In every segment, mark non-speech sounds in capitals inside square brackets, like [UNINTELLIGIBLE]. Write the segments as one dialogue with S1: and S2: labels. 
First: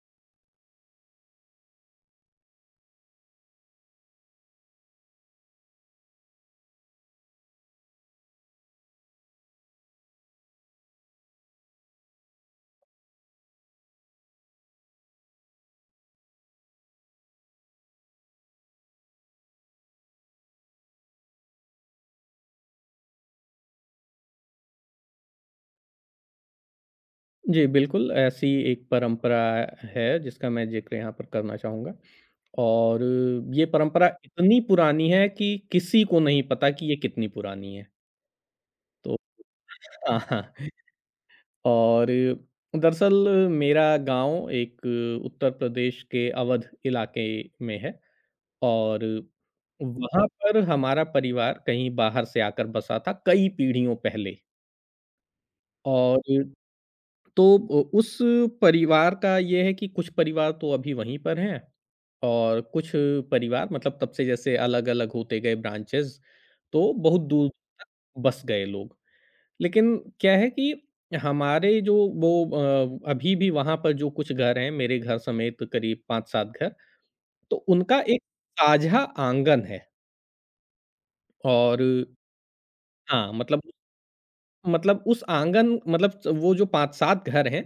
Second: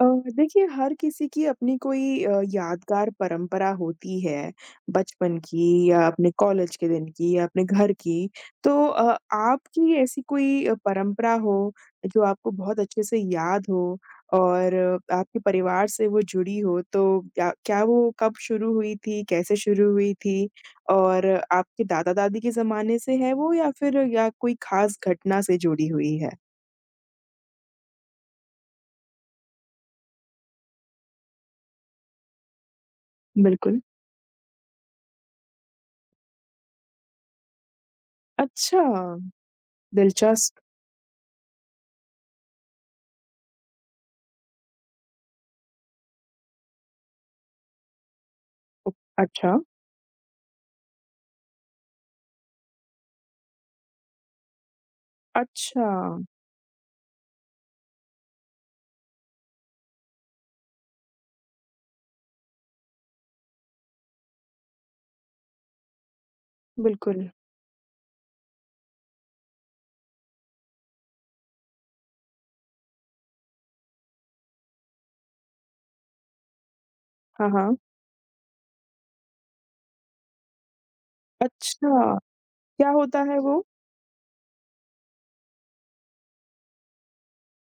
S1: अ, देखिए हर किसी की अपनी कोई अ, यादगार परंपरा होती है, बचपन की या अपने कॉलेज के दिन की या अपने घर की, तो अ, आपकी ऐसी कोई अ, परंपरा हो, जो आपको बहुत अच्छे से याद हो और आपके परिवार से वो जुड़ी हो तो या क्या वो कब शुरू हुई थी, कैसे शुरू हुई थी? और आपके दादा-दादी के ज़माने से है वो या फिर या कोई खास घटना से जुड़ी हुई है?
S2: जी, बिल्कुल ऐसी एक परंपरा है जिसका मैं ज़िक्र यहाँ पर करना चाहूँगा। और ये
S1: बिल्कुल।
S2: परंपरा इतनी पुरानी है कि किसी को नहीं पता कि ये कितनी पुरानी है।
S1: अच्छा,
S2: तो अ, हाँ।
S1: दिलचस्प।
S2: और दरअसल मेरा गाँव एक उत्तर प्रदेश के अवध इलाके में है
S1: ओ
S2: और
S1: अच्छा।
S2: वहाँ पर हमारा परिवार कहीं बाहर से आकर बसा था कई पीढ़ियों पहले। और
S1: अच्छा।
S2: तो उस परिवार का ये है कि कुछ परिवार तो अभी वहीं पर हैं और कुछ परिवार मतलब तब से जैसे अलग-अलग होते गए ब्रांचेज़। तो बहुत
S1: बिल्कुल।
S2: दूर तक बस गए लोग। लेकिन क्या है कि हमारे जो वो अ, अभी भी वहाँ पर जो कुछ घर हैं मेरे घर समेत करीब 5-7 घर,
S1: हाँ,
S2: तो
S1: हाँ।
S2: उनका एक साझा आँगन है। और
S1: अच्छा, क्या होता
S2: हाँ,
S1: है
S2: मतलब
S1: वो?
S2: उ मतलब उस आँगन मतलब च वो जो 5-7 घर हैं,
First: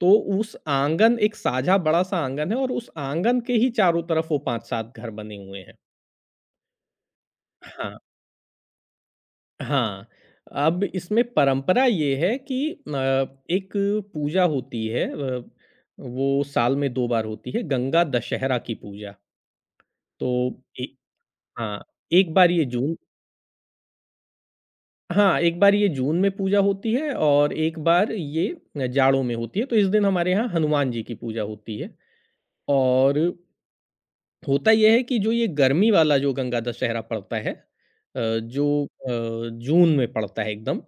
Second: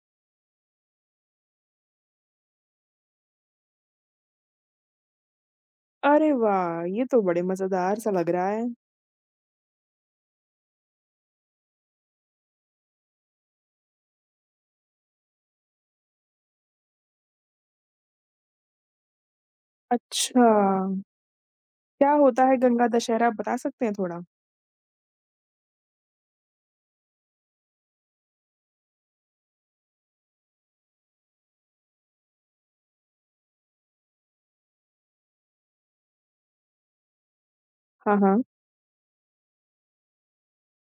S2: तो उस आँगन एक साझा बड़ा-सा आँगन है, और उस आँगन के ही चारों तरफ वो 5-7 घर बने हुए हैं।
S1: अरे वाह! ये तो बड़े
S2: हाँ।
S1: मज़ेदार-सा लग रहा है।
S2: हाँ, अब इसमें परंपरा ये है कि न एक पूजा होती है अ, वो साल में 2 बार होती है, गंगा दशहरा की पूजा। तो
S1: अच्छा।
S2: ए हाँ,
S1: क्या
S2: एक
S1: होता
S2: बार
S1: है
S2: ये
S1: गंगा
S2: जून
S1: दशहरा, आप बता सकते हैं थोड़ा?
S2: हाँ, एक बार ये जून में पूजा होती है और एक बार ये अ, जाड़ों में होती है, तो इस दिन हमारे यहाँ हनुमान जी की पूजा होती है। और होता ये है कि जो ये गर्मी वाला जो गंगा दशहरा पड़ता है
S1: हाँ,
S2: अ,
S1: हाँ।
S2: जो अ, जून में पड़ता है एकदम,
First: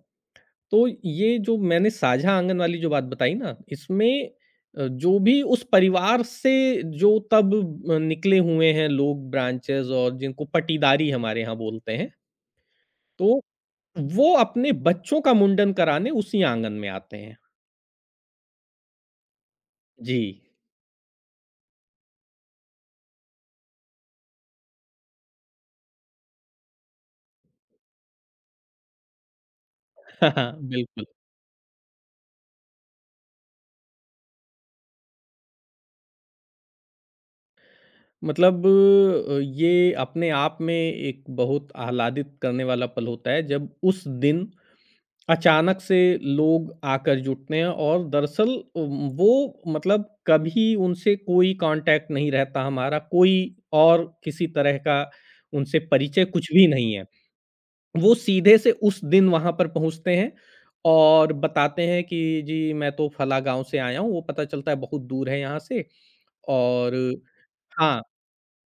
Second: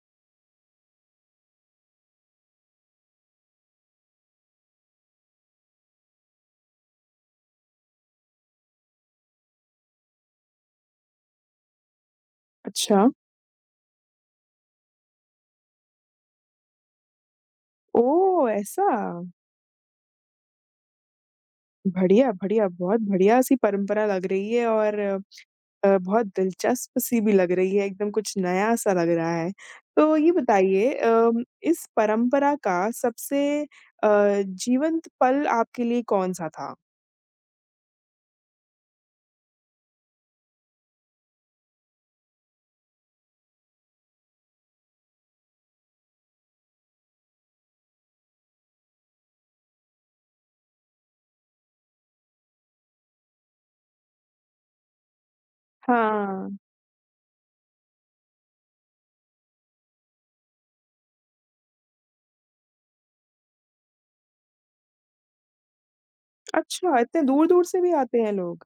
S2: तो ये जो मैंने साझा आँगन वाली जो बात बताई ना, इसमें अ, जो भी उस परिवार से जो तब ब अ, निकले हुए हैं लोग ब्रांचेज़ और जिनको पटिदारी हमारे यहाँ बोलते हैं।
S1: अच्छा।
S2: तो, वो अपने बच्चों का मुंडन कराने उसी आँगन में आते हैं।
S1: ओह! ऐसा?
S2: जी।
S1: बढ़िया, बढ़िया। बहुत बढ़िया-सी परंपरा लग रही है और अ, बहुत दिलचस्प-सी भी लग रही है, एकदम कुछ नया-सा लग रहा है। तो ये
S2: [CHUCKLES]
S1: बताइए
S2: बिल्कुल।
S1: अम, इस परंपरा का सबसे अ, जीवंत पल आपके लिए कौन-सा था?
S2: मतलब अ, ये अपने आप में एक बहुत आह्लादित करने वाला पल होता है जब उस दिन, अचानक से लोग आकर जुटने और दरअसल उम, वो मतलब कभी उनसे कोई कॉन्टैक्ट नहीं रहता हमारा। कोई और किसी तरह का उनसे परिचय कुछ
S1: हाँ।
S2: भी नहीं है। वो सीधे से उस दिन वहाँ पर पहुँचते हैं और बताते हैं कि जी, मैं तो फला गाँव से आया हूँ, वो पता चलता है बहुत दूर है यहाँ से और
S1: अच्छा, इतने दूर-दूर से भी
S2: हाँ।
S1: आते हैं लोग?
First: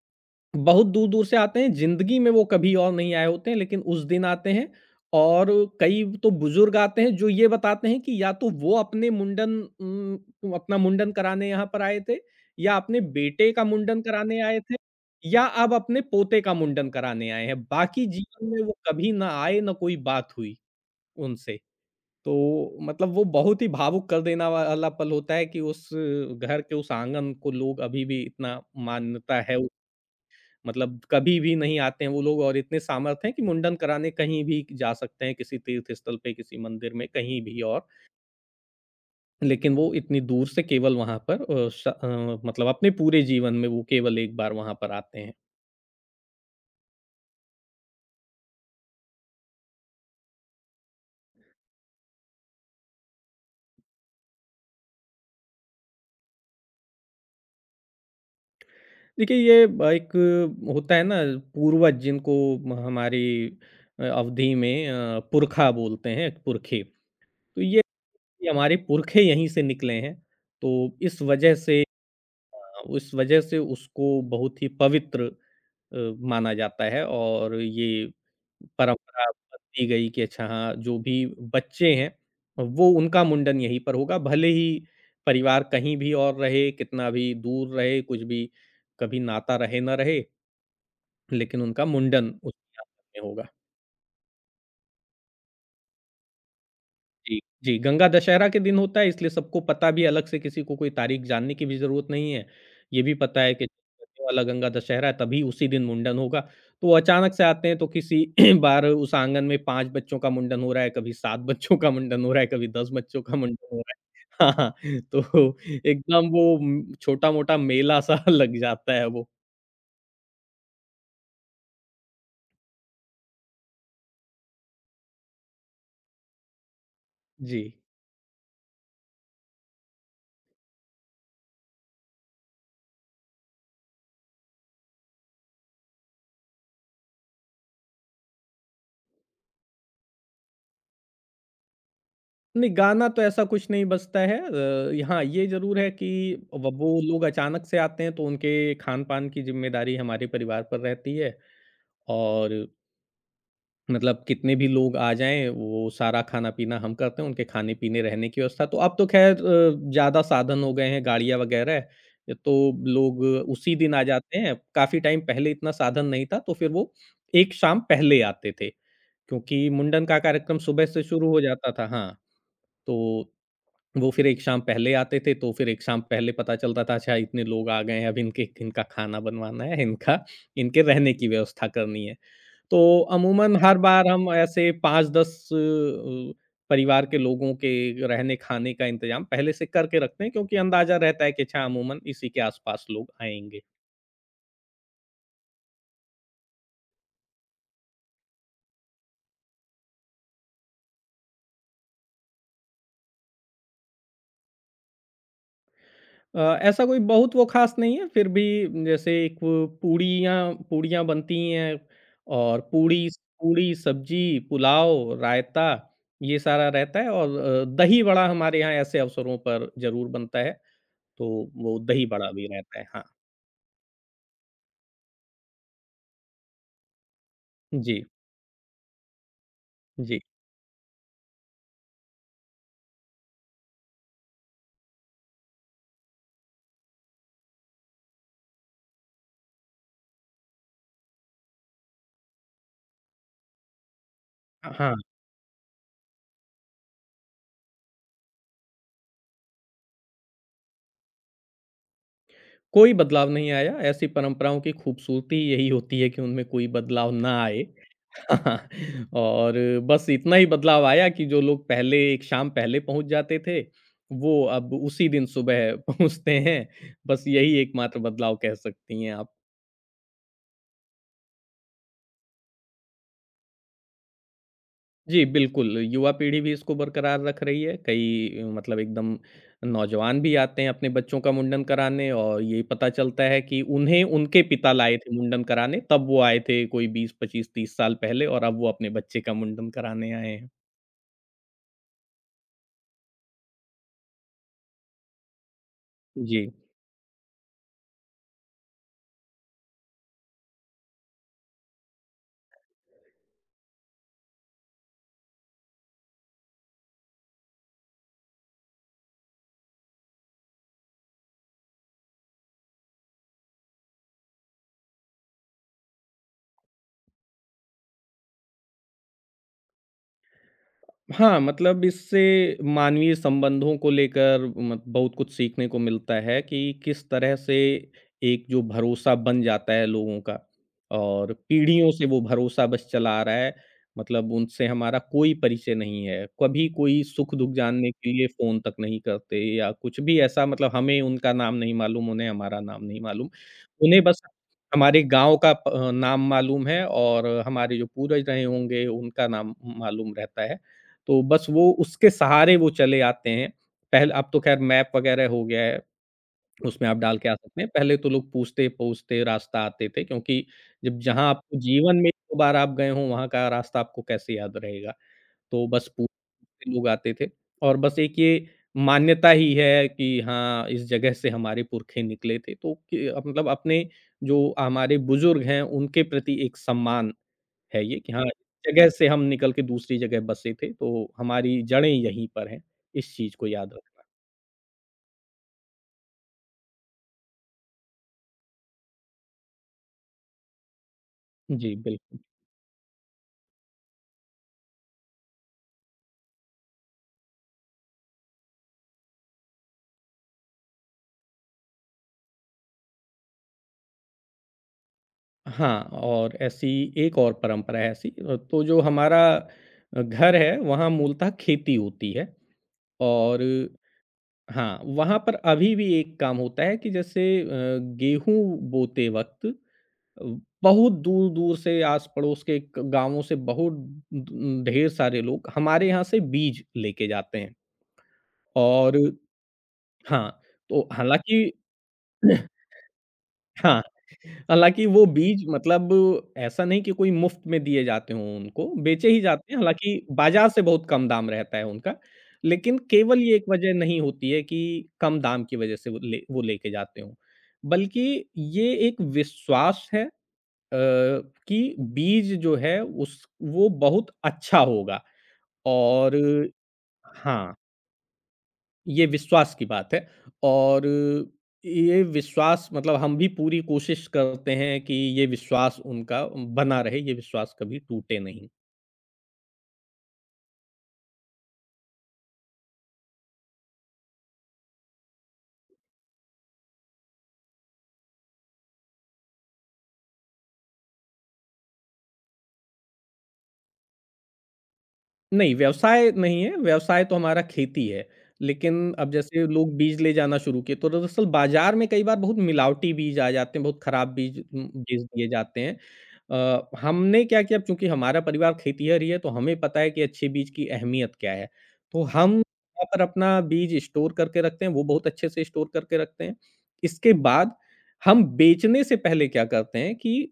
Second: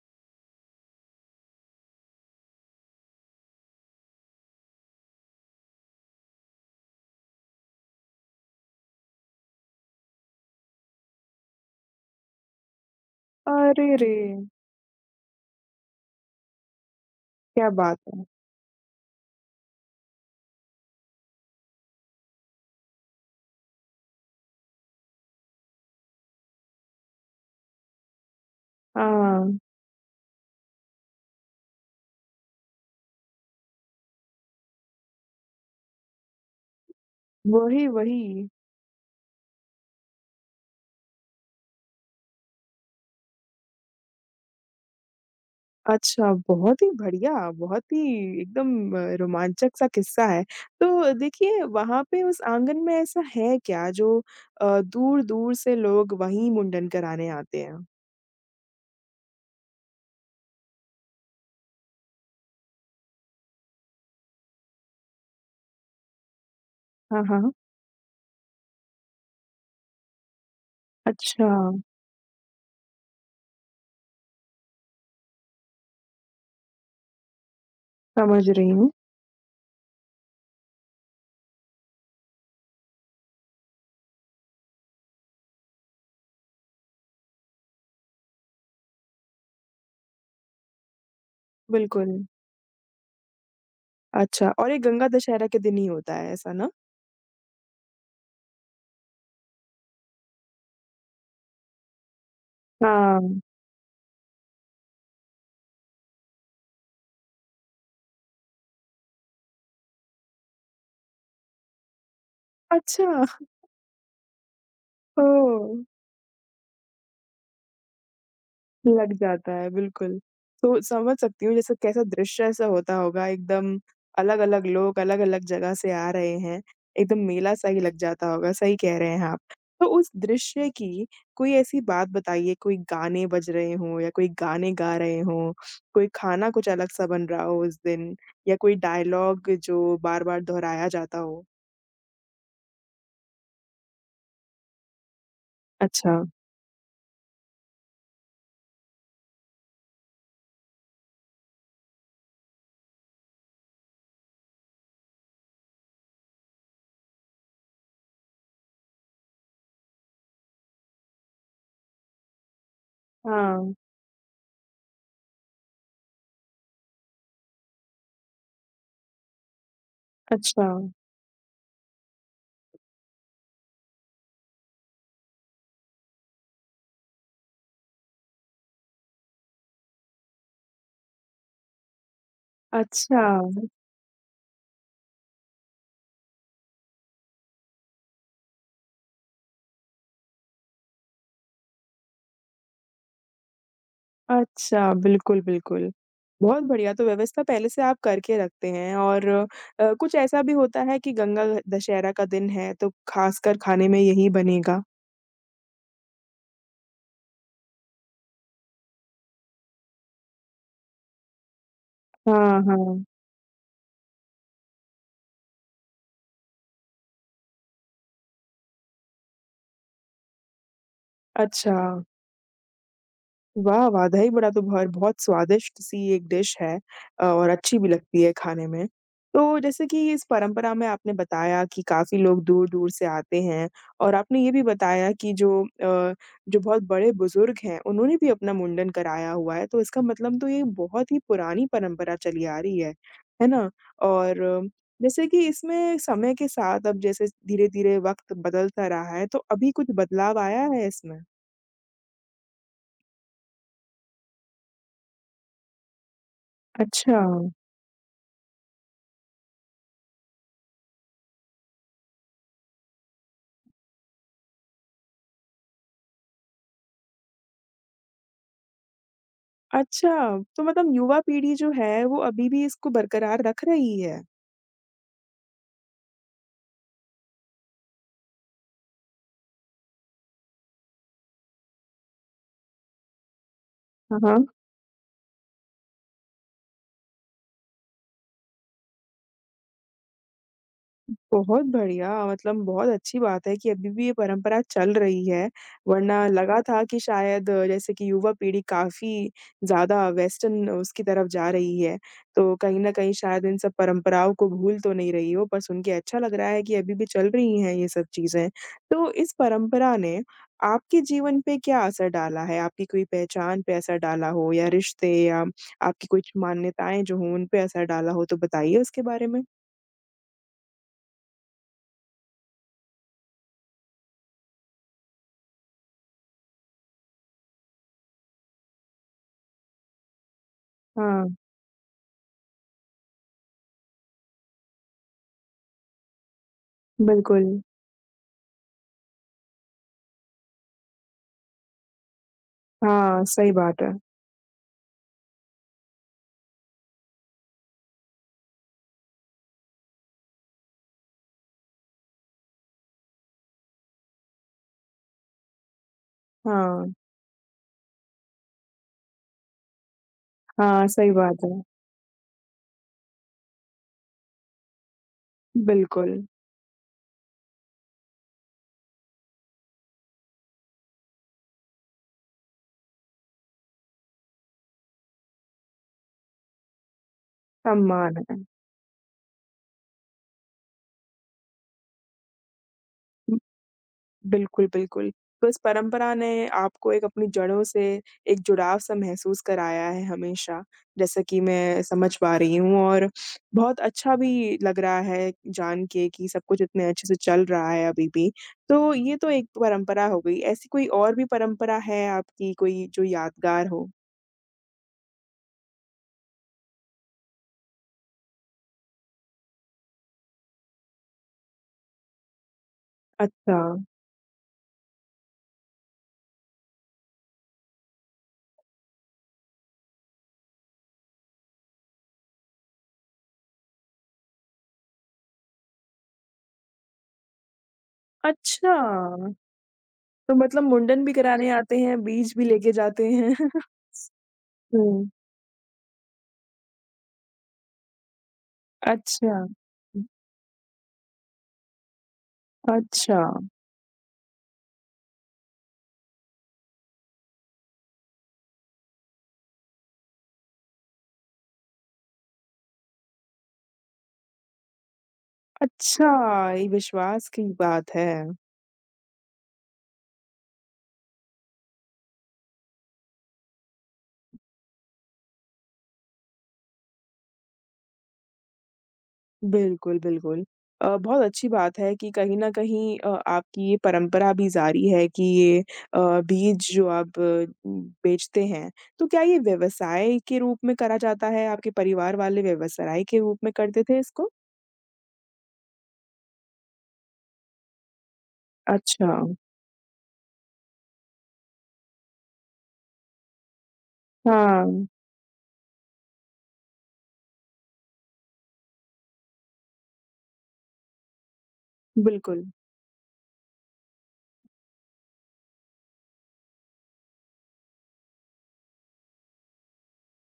S2: बहुत दूर-दूर से आते हैं। ज़िंदगी में वो कभी और नहीं आए होते हैं लेकिन उस दिन आते हैं और कई व तो बुज़ुर्ग आते हैं, जो ये बताते हैं कि या तो वो अपने मुंडन उम, अपना मुंडन कराने यहाँ पर आए थे या अपने बेटे का
S1: अरे
S2: मुंडन
S1: रे!
S2: कराने आए थे, या अब अपने पोते का मुंडन कराने आए हैं।
S1: क्या बात
S2: बाकी
S1: है।
S2: जीवन में वो कभी ना आए, ना कोई बात हुई उनसे। तो मतलब वो बहुत ही भावुक कर देना वाला पल होता है कि उस घर के उस आँगन को लोग अभी भी इतना मानता है।
S1: हाँ।
S2: मतलब कभी भी नहीं आते हैं वो लोग और इतने सामर्थ्य हैं कि मुंडन कराने कहीं भी क जा सकते हैं किसी तीर्थस्थल पे, किसी मंदिर में, कहीं भी
S1: वो
S2: और।
S1: ही, वही।
S2: लेकिन वो इतनी दूर से केवल वहाँ पर अ, श अ, मतलब अपने पूरे जीवन में वो केवल 1 बार वहाँ पर आते हैं।
S1: अच्छा, बहुत ही बढ़िया बहुत ही एकदम रोमांचक-सा किस्सा है, तो देखिए वहाँ पे उस आँगन में ऐसा है क्या जो अ, दूर-दूर से लोग वही मुंडन कराने आते हैं?
S2: देखिए ये ब एक होता है ना पूर्वज जिनको हमारी अवधि में अ, पुरखा बोलते हैं पुरखे, तो
S1: हाँ, हाँ।
S2: ये ये हमारे पुरखे यहीं से निकले हैं। तो इस वज़ह
S1: अच्छा।
S2: से अ, उस वजह से उसको बहुत ही पवित्र अ, माना जाता है और ये
S1: समझ रही हूँ।
S2: परंपरा बनती गई कि अच्छा हाँ, जो भी बच्चे हैं, वो उनका मुंडन यहीं पर होगा भले ही परिवार कहीं भी और रहे, कितना भी दूर रहे, कुछ भी, कभी नाता रहे ना रहे। लेकिन उनका
S1: बिल्कुल।
S2: मुंडन, उस [UNINTELLIGIBLE] ये होगा।
S1: अच्छा और ये गंगा दशहरा के दिन ही होता है ऐसा ना?
S2: जी, जी, गंगा दशहरा के दिन होता है इसलिए सबको पता भी अलग से किसी को कोई तारीख जानने की भी ज़रूरत नहीं है, ये भी
S1: हाँ।
S2: पता है कि [UNINTELLIGIBLE] वाला गांगा दशहरा है तभी उसी दिन मुंडन होगा, तो अचानक से आते हैं तो किसी [CLEARS THROAT] बाहर उस आंगन में 5 बच्चों का मुंडन हो रहा है, कभी 7 बच्चों का मुंडन हो रहा है, कभी 10 बच्चों का
S1: अच्छा।
S2: मुंडन हो रहा है। हाँ, हाँ, तो
S1: ओह!
S2: एकदम वो उम, छोटा-मोटा मेला-सा लग जाता है
S1: लग
S2: वो।
S1: जाता है बिल्कुल, तो समझ सकती हूँ जैसे कैसा दृश्य ऐसा होता होगा एकदम, अलग-अलग लोग अलग-अलग जगह से आ रहे हैं, एकदम मेला-सा
S2: जी।
S1: ही लग जाता होगा, सही कह रहे हैं आप। तो उस दृश्य की, कोई ऐसी बात बताइए कोई गाने बज रहे हों या कोई गाने गा रहे हों, कोई खाना कुछ अलग-सा बन रहा हो उस दिन, या कोई डायलॉग जो बार-बार दोहराया जाता हो?
S2: नहीं गाना तो ऐसा कुछ नहीं बजता है। अ, यहाँ ये ज़रूर है कि
S1: अच्छा।
S2: अब वो लोग अचानक से आते हैं तो उनके खान-पान की ज़िम्मेदारी हमारे परिवार पर रहती है और मतलब कितने भी लोग आ जाएँ, वो सारा खाना-पीना हम करते हैं, उनके खाने-पीने, रहने की व्यवस्था। तो अब तो खैर अ, ज़्यादा साधन हो गए हैं गाड़ियाँ वग़ैरह अ, तो लोग
S1: हाँ।
S2: उसी दिन आ जाते हैं। काफ़ी टाइम पहले इतना साधन नहीं था तो फिर वो एक शाम पहले आते थे, क्योंकि मुंडन का कार्यक्रम सुबह
S1: अच्छा।
S2: से शुरू हो जाता था। हाँ, तो वो फिर एक शाम पहले आते थे तो फिर एक शाम पहले पता चलता था अच्छा, इतने लोग आ गए हैं, अब इनके इनका खाना बनवाना है, इनका इनके रहने की व्यवस्था करनी है। तो
S1: अच्छा।
S2: अमूमन हर बार हम ऐसे 5-10 अ, परिवार के लोगों के रहने-खाने का इंतज़ाम पहले से करके रखते हैं क्योंकि अंदाज़ा रहता है कि अच्छा अमूमन इसी के आस-पास लोग आएँगे।
S1: अच्छा, बिल्कुल, बिल्कुल। बहुत बढ़िया, तो व्यवस्था पहले से आप करके रखते हैं और अ, कुछ ऐसा भी होता है कि गंगा ह दशहरा का दिन है तो ख़ासकर खाने में यही बनेगा?
S2: अ, ऐसा कोई बहुत वो ख़ास नहीं है फिर भी जैसे एक वो पूड़ियाँ पूड़ियाँ बनती ही हैं
S1: हाँ,
S2: और
S1: हाँ।
S2: पूड़ी, स पूड़ी, सब्ज़ी, पुलाव, रायता ये सारा रहता है और अ, दही-वड़ा हमारे यहाँ ऐसे अवसरों पर ज़रूर बनता है, तो वो
S1: अच्छा।
S2: दही-बड़ा भी रहता है, हाँ।
S1: वाह वाह! दही-बड़ा तो भर बहुत स्वादिष्ट-सी एक डिश है अ, और अच्छी भी
S2: जी।
S1: लगती है खाने में। तो जैसे कि
S2: जी।
S1: इस परंपरा में आपने बताया कि काफ़ी लोग दूर-दूर से आते हैं और आपने ये भी बताया कि जो अ, जो बहुत बड़े-बुज़ुर्ग हैं, उन्होंने भी अपना मुंडन कराया हुआ है तो इसका मतलब तो ये बहुत ही पुरानी परंपरा चली आ रही है, है ना? और
S2: अ, हाँ।
S1: जैसे कि इसमें समय के साथ अब जैसे धीरे-धीरे वक़्त बदलता रहा है तो अभी कुछ बदलाव आया है इसमें?
S2: कोई बदलाव नहीं आया, ऐसी परंपराओं की खूबसूरती यही होती है कि उनमें कोई बदलाव ना
S1: अच्छा।
S2: आए। [LAUGHS] और बस इतना ही बदलाव आया कि जो लोग पहले एक शाम पहले पहुँच जाते थे वो अब उसी दिन सुबह पहुँचते हैं। बस यही एक मात्र बदलाव कह सकती हैं आप।
S1: अच्छा, तो मतलब युवा पीढ़ी जो है, वो अभी भी इसको बरकरार रख रही है?
S2: जी, बिल्कुल, युवा पीढ़ी भी इसको बरकरार रख रही है, कई मतलब एकदम नौजवान भी आते हैं अपने बच्चों का मुंडन कराने और यही पता चलता है कि उन्हें
S1: हाँ,
S2: उनके
S1: हाँ।
S2: पिता लाए थे मुंडन कराने तब वो आए थे कोई 20-25-30 साल पहले और अब वो अपने बच्चे का मुंडन कराने आए हैं।
S1: बहुत बढ़िया, मतलब बहुत अच्छी बात है कि अभी भी ये परंपरा चल रही है, वरना
S2: जी।
S1: लगा था कि शायद जैसे कि युवा पीढ़ी काफ़ी ज़्यादा वेस्टन उसकी तरफ़ जा रही है, तो कहीं न कहीं शायद इन सब परंपराओं को भूल तो नहीं रही हो पर सुनके अच्छा लग रहा है कि अभी भी चल रही हैं ये सब चीज़ें। तो इस परंपरा ने, आपके जीवन पे क्या असर डाला है? आपकी कोई पहचान पे असर डाला हो या रिश्ते या आपकी कुछ मान्यताएँ जो हो उन पे असर डाला हो तो बताइए उसके बारे में?
S2: हाँ, मतलब इससे मानवीय संबंधों को लेकर म बहुत कुछ सीखने को मिलता है कि किस तरह से एक जो भरोसा बन जाता है लोगों का।
S1: हाँ।
S2: और पीढ़ियों से वो भरोसा बस चला आ रहा है, मतलब उनसे हमारा कोई परिचय नहीं है, कभी कोई सुख-दुःख
S1: बिल्कुल।
S2: जानने के लिए फ़ोन तक नहीं करते या कुछ भी ऐसा मतलब हमें उनका नाम नहीं मालूम, उन्हें हमारा नाम नहीं
S1: हाँ,
S2: मालूम।
S1: सही बात है।
S2: उन्हें बस हमारे गाँव का प अ, नाम मालूम है और हमारे जो पूर्वज रहे होंगे उनका नाम मालूम रहता है। तो बस वो उसके सहारे वो चले आते हैं, पहले अब तो ख़ैर मैप वग़ैरह हो गया है, उसमें
S1: हाँ।
S2: आप डाल के आ सकते हैं। पहले तो लोग पूछते-पूछते रास्ता आते थे क्योंकि
S1: हाँ,
S2: जब
S1: सही
S2: जहाँ
S1: बात
S2: आपको
S1: है।
S2: जीवन में 1-2 बार आप गए हो वहाँ का रास्ता आपको कैसे याद रहेगा? तो बस पू
S1: बिल्कुल।
S2: लोग आते थे और बस एक ये मान्यता ही है कि हाँ, इस जगह से हमारे पूरखे निकले थे तो कि मतलब अपने जो हमारे बुज़ुर्ग हैं उनके प्रति एक सम्मान है ये कि
S1: सम्मान।
S2: हाँ, जगह से हम निकल के दूसरी जगह बसे थे तो हमारी जड़ें यहीं पर हैं। इस चीज़
S1: हुँ,
S2: को याद रखना।
S1: बिल्कुल, बिल्कुल, बस परंपरा ने आपको एक अपनी जड़ों से एक जुड़ाव-सा महसूस कराया है हमेशा, जैसा कि
S2: जी,
S1: मैं समझ
S2: बिल्कुल।
S1: पा रही हूँ और बहुत अच्छा भी लग रहा है जान के कि सब कुछ इतने अच्छे से चल रहा है अभी भी। तो ये तो एक परंपरा हो गई, ऐसी कोई और भी परंपरा है आपकी कोई जो यादगार हो?
S2: हाँ, और ऐसी एक और परंपरा है ऐसी। अ, तो जो हमारा अ, घर है, वहाँ मूलतः खेती होती है और
S1: अच्छा।
S2: हाँ, वहाँ पर अभी भी एक काम होता है कि जैसे अ, गेहूँ बोते वक़्त अ, बहुत दूर-दूर से आस-पड़ोस के ग गाँवों से बहुत दु उम, ढेर सारे लोग हमारे यहाँ से बीज लेके जाते हैं।
S1: अच्छा।
S2: और हाँ,
S1: तो मतलब
S2: तो
S1: मुंडन भी कराने
S2: हालाँकि
S1: आते हैं, बीज भी
S2: [CLEARS THROAT]
S1: लेके जाते हैं। [CHUCKLES]
S2: हाँ, हालाँकि वो
S1: हुँ।
S2: बीज मतलब ऐसा नहीं कि कोई मुफ़्त में दिए जाते हों उनको, बेचे ही
S1: अच्छा,
S2: जाते हैं।
S1: हुँ।
S2: हालाँकि बाज़ार से बहुत कम दाम रहता है उनका। लेकिन केवल ये
S1: अच्छा।
S2: एक वज़ह नहीं होती है कि कम दाम की वजह से वो ले वो लेके जाते हों। बल्कि ये एक विश्वास है अ, कि बीज जो है उस वो बहुत अच्छा होगा और
S1: अच्छा, ये विश्वास की
S2: हाँ।
S1: बात है।
S2: ये विश्वास की बात है और ये विश्वास मतलब हम भी पूरी कोशिश करते हैं कि ये विश्वास उनका उम, बना रहे, ये विश्वास कभी टूटे नहीं।
S1: बिल्कुल, बिल्कुल। अ, बहुत अच्छी बात है कि कहीं न कहीं अ, आपकी ये परंपरा अभी जारी है कि ये अ, बीज जो आप उम, बेचते हैं। तो क्या ये व्यवसाय के रूप में करा जाता है? आपके परिवार वाले व्यवसाय के रूप में करते थे इसको?
S2: नहीं, व्यवसाय नहीं है, व्यवसाय तो हमारा खेती है। लेकिन अब
S1: अच्छा।
S2: जैसे लोग बीज ले जाना शुरू किए तो दरअसल बाज़ार में कई बार बहुत मिलावटी बीज आ जाते हैं, बहुत खराब बीज उम,
S1: हाँ।
S2: बेच दिए जाते हैं। अ, हमने क्या किया अब चूँकि हमारा परिवार खेतीहर ही है तो हमें पता है कि अच्छे बीज की अहमियत क्या है। तो हम
S1: बिल्कुल।
S2: वहाँ पर अपना बीज स्टोर करके रखते हैं, वो बहुत अच्छे से स्टोर करके रखते हैं। इसके बाद हम बेचने से पहले क्या करते हैं कि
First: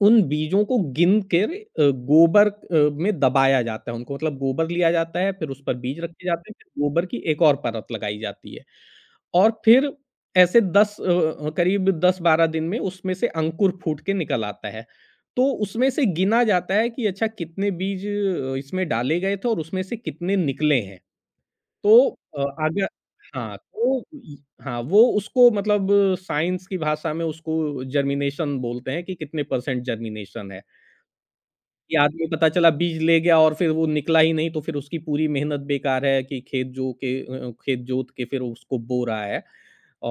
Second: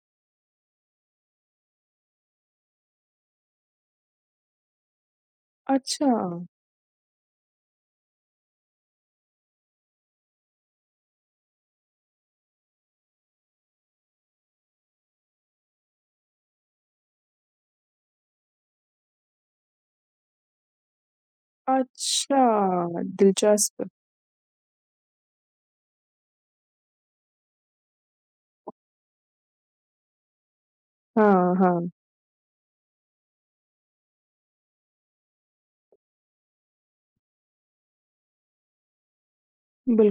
S2: उन बीजों को गिन कर अ, गोबर अ, में दबाया जाता है उनको, मतलब गोबर लिया जाता है फिर उस पर बीज रखे
S1: अच्छा।
S2: जाते हैं फिर गोबर की एक और परत लगाई जाती है और फिर ऐसे 10 अ अ, करीब 10-12 दिन में उसमें से अंकुर फूट के निकल आता है। तो उसमें से गिना जाता है कि अच्छा, कितने बीज अ, इसमें डाले गए थे और उसमें से कितने निकले हैं। तो अ, आगे
S1: अच्छा,
S2: हाँ,
S1: दिलचस्प।
S2: तो य हाँ, वो उसको मतलब साइंस की भाषा में उसको जर्मिनेशन बोलते हैं कि कितने परसेंट जर्मिनेशन है
S1: हाँ, हाँ।
S2: कि आदमी पता चला बीज ले गया और फिर वो निकला ही नहीं तो फिर उसकी पूरी मेहनत बेकार है कि खेत जो के अ अ, खेत जोत के फिर वो उसको बो रहा है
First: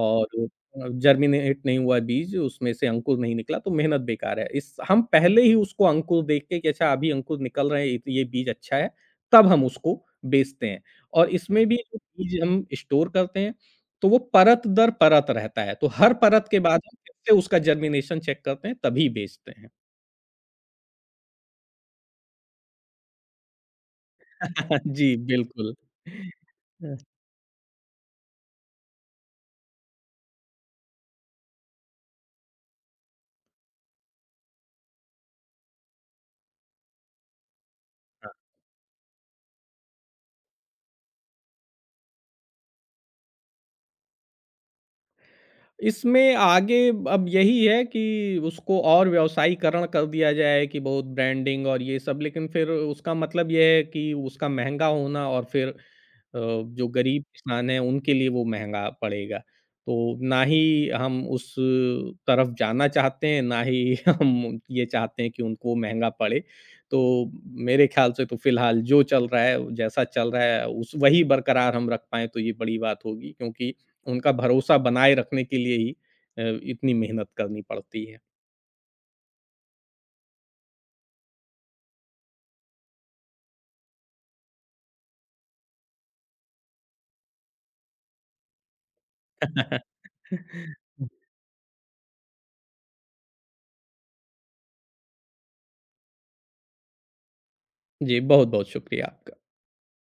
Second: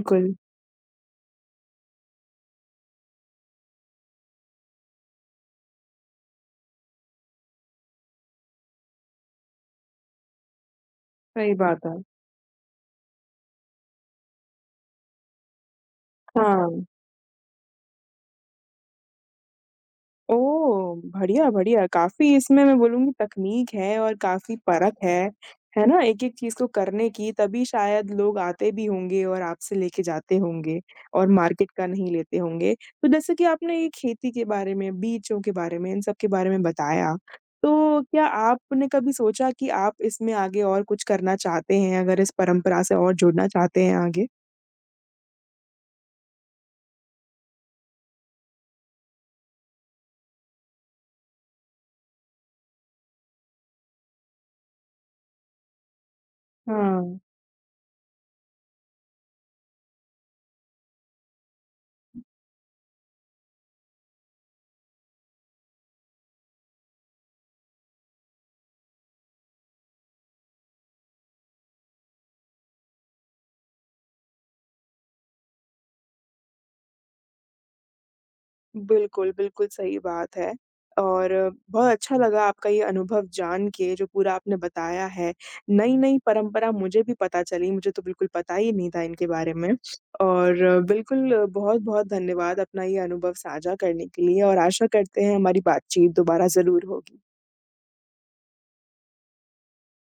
S2: और अ, जर्मिनेट नहीं हुआ है बीज। उसमें से अंकुर नहीं निकला तो मेहनत बेकार है। इस हम पहले ही उसको अंकुर देख के कि अच्छा, अभी अंकुर निकल रहे हैं ये तो ये बीज अच्छा है। तब हम उसको बेचते हैं और
S1: सही
S2: इसमें भी
S1: बात
S2: जो
S1: है।
S2: चीज़ हम स्टोर करते हैं, तो वो परत दर परत रहता है। तो हर परत के बाद
S1: हाँ।
S2: हम फिरसे उसका जर्मिनेशन चेक करते हैं तभी बेचते हैं।
S1: ओह! बढ़िया, बढ़िया, काफ़ी इसमें मैं बोलूँगी तकनीक है और काफ़ी
S2: [LAUGHS]
S1: परख
S2: जी,
S1: है,
S2: बिल्कुल,
S1: है ना? एक-एक चीज़ को
S2: हँ
S1: करने की तभी शायद लोग आते भी होंगे और आपसे लेके जाते होंगे और मार्केट का नहीं लेते होंगे, तो जैसे कि आपने ये खेती के बारे में, बीजों के बारे में, इन सब के बारे में बताया, तो क्या
S2: हाँ।
S1: आपने कभी सोचा कि आप इसमें आगे और कुछ करना चाहते हैं, अगर इस परंपरा से और जुड़ना चाहते हैं आगे?
S2: इसमें आगे अब यही है कि उसको और व्यवसायीकरण कर दिया जाए कि बहुत ब्रांडिंग और ये सब, लेकिन फिर उसका मतलब ये है कि उसका महँगा होना और फिर अ, जो
S1: हाँ।
S2: गरीब इंसान है उनके लिए वो महँगा पड़ेगा, तो ना ही हम उस तरफ़ जाना चाहते हैं, ना ही हम ये चाहते हैं कि उनको महँगा पड़े। तो मेरे ख़्याल से तो फ़िलहाल जो चल रहा है, जैसा चल रहा है, उस वही बरकरार हम रख पाएँ तो ये बड़ी बात होगी क्योंकि, उनका भरोसा बनाए रखने के लिए ही अ, इतनी मेहनत करनी पड़ती है।
S1: बिल्कुल, बिल्कुल, सही बात है। और बहुत अच्छा लगा आपका ये अनुभव जान के जो पूरा आपने बताया है, नई-नई परंपरा मुझे भी पता चली मुझे तो बिल्कुल पता ही नहीं था इनके बारे में। और
S2: [LAUGHS]
S1: बिल्कुल बहुत-बहुत धन्यवाद अपना ये अनुभव साझा करने के लिए और आशा करते हैं हमारी बातचीत दोबारा ज़रूर होगी।
S2: जी, बहुत-बहुत शुक्रिया आपका।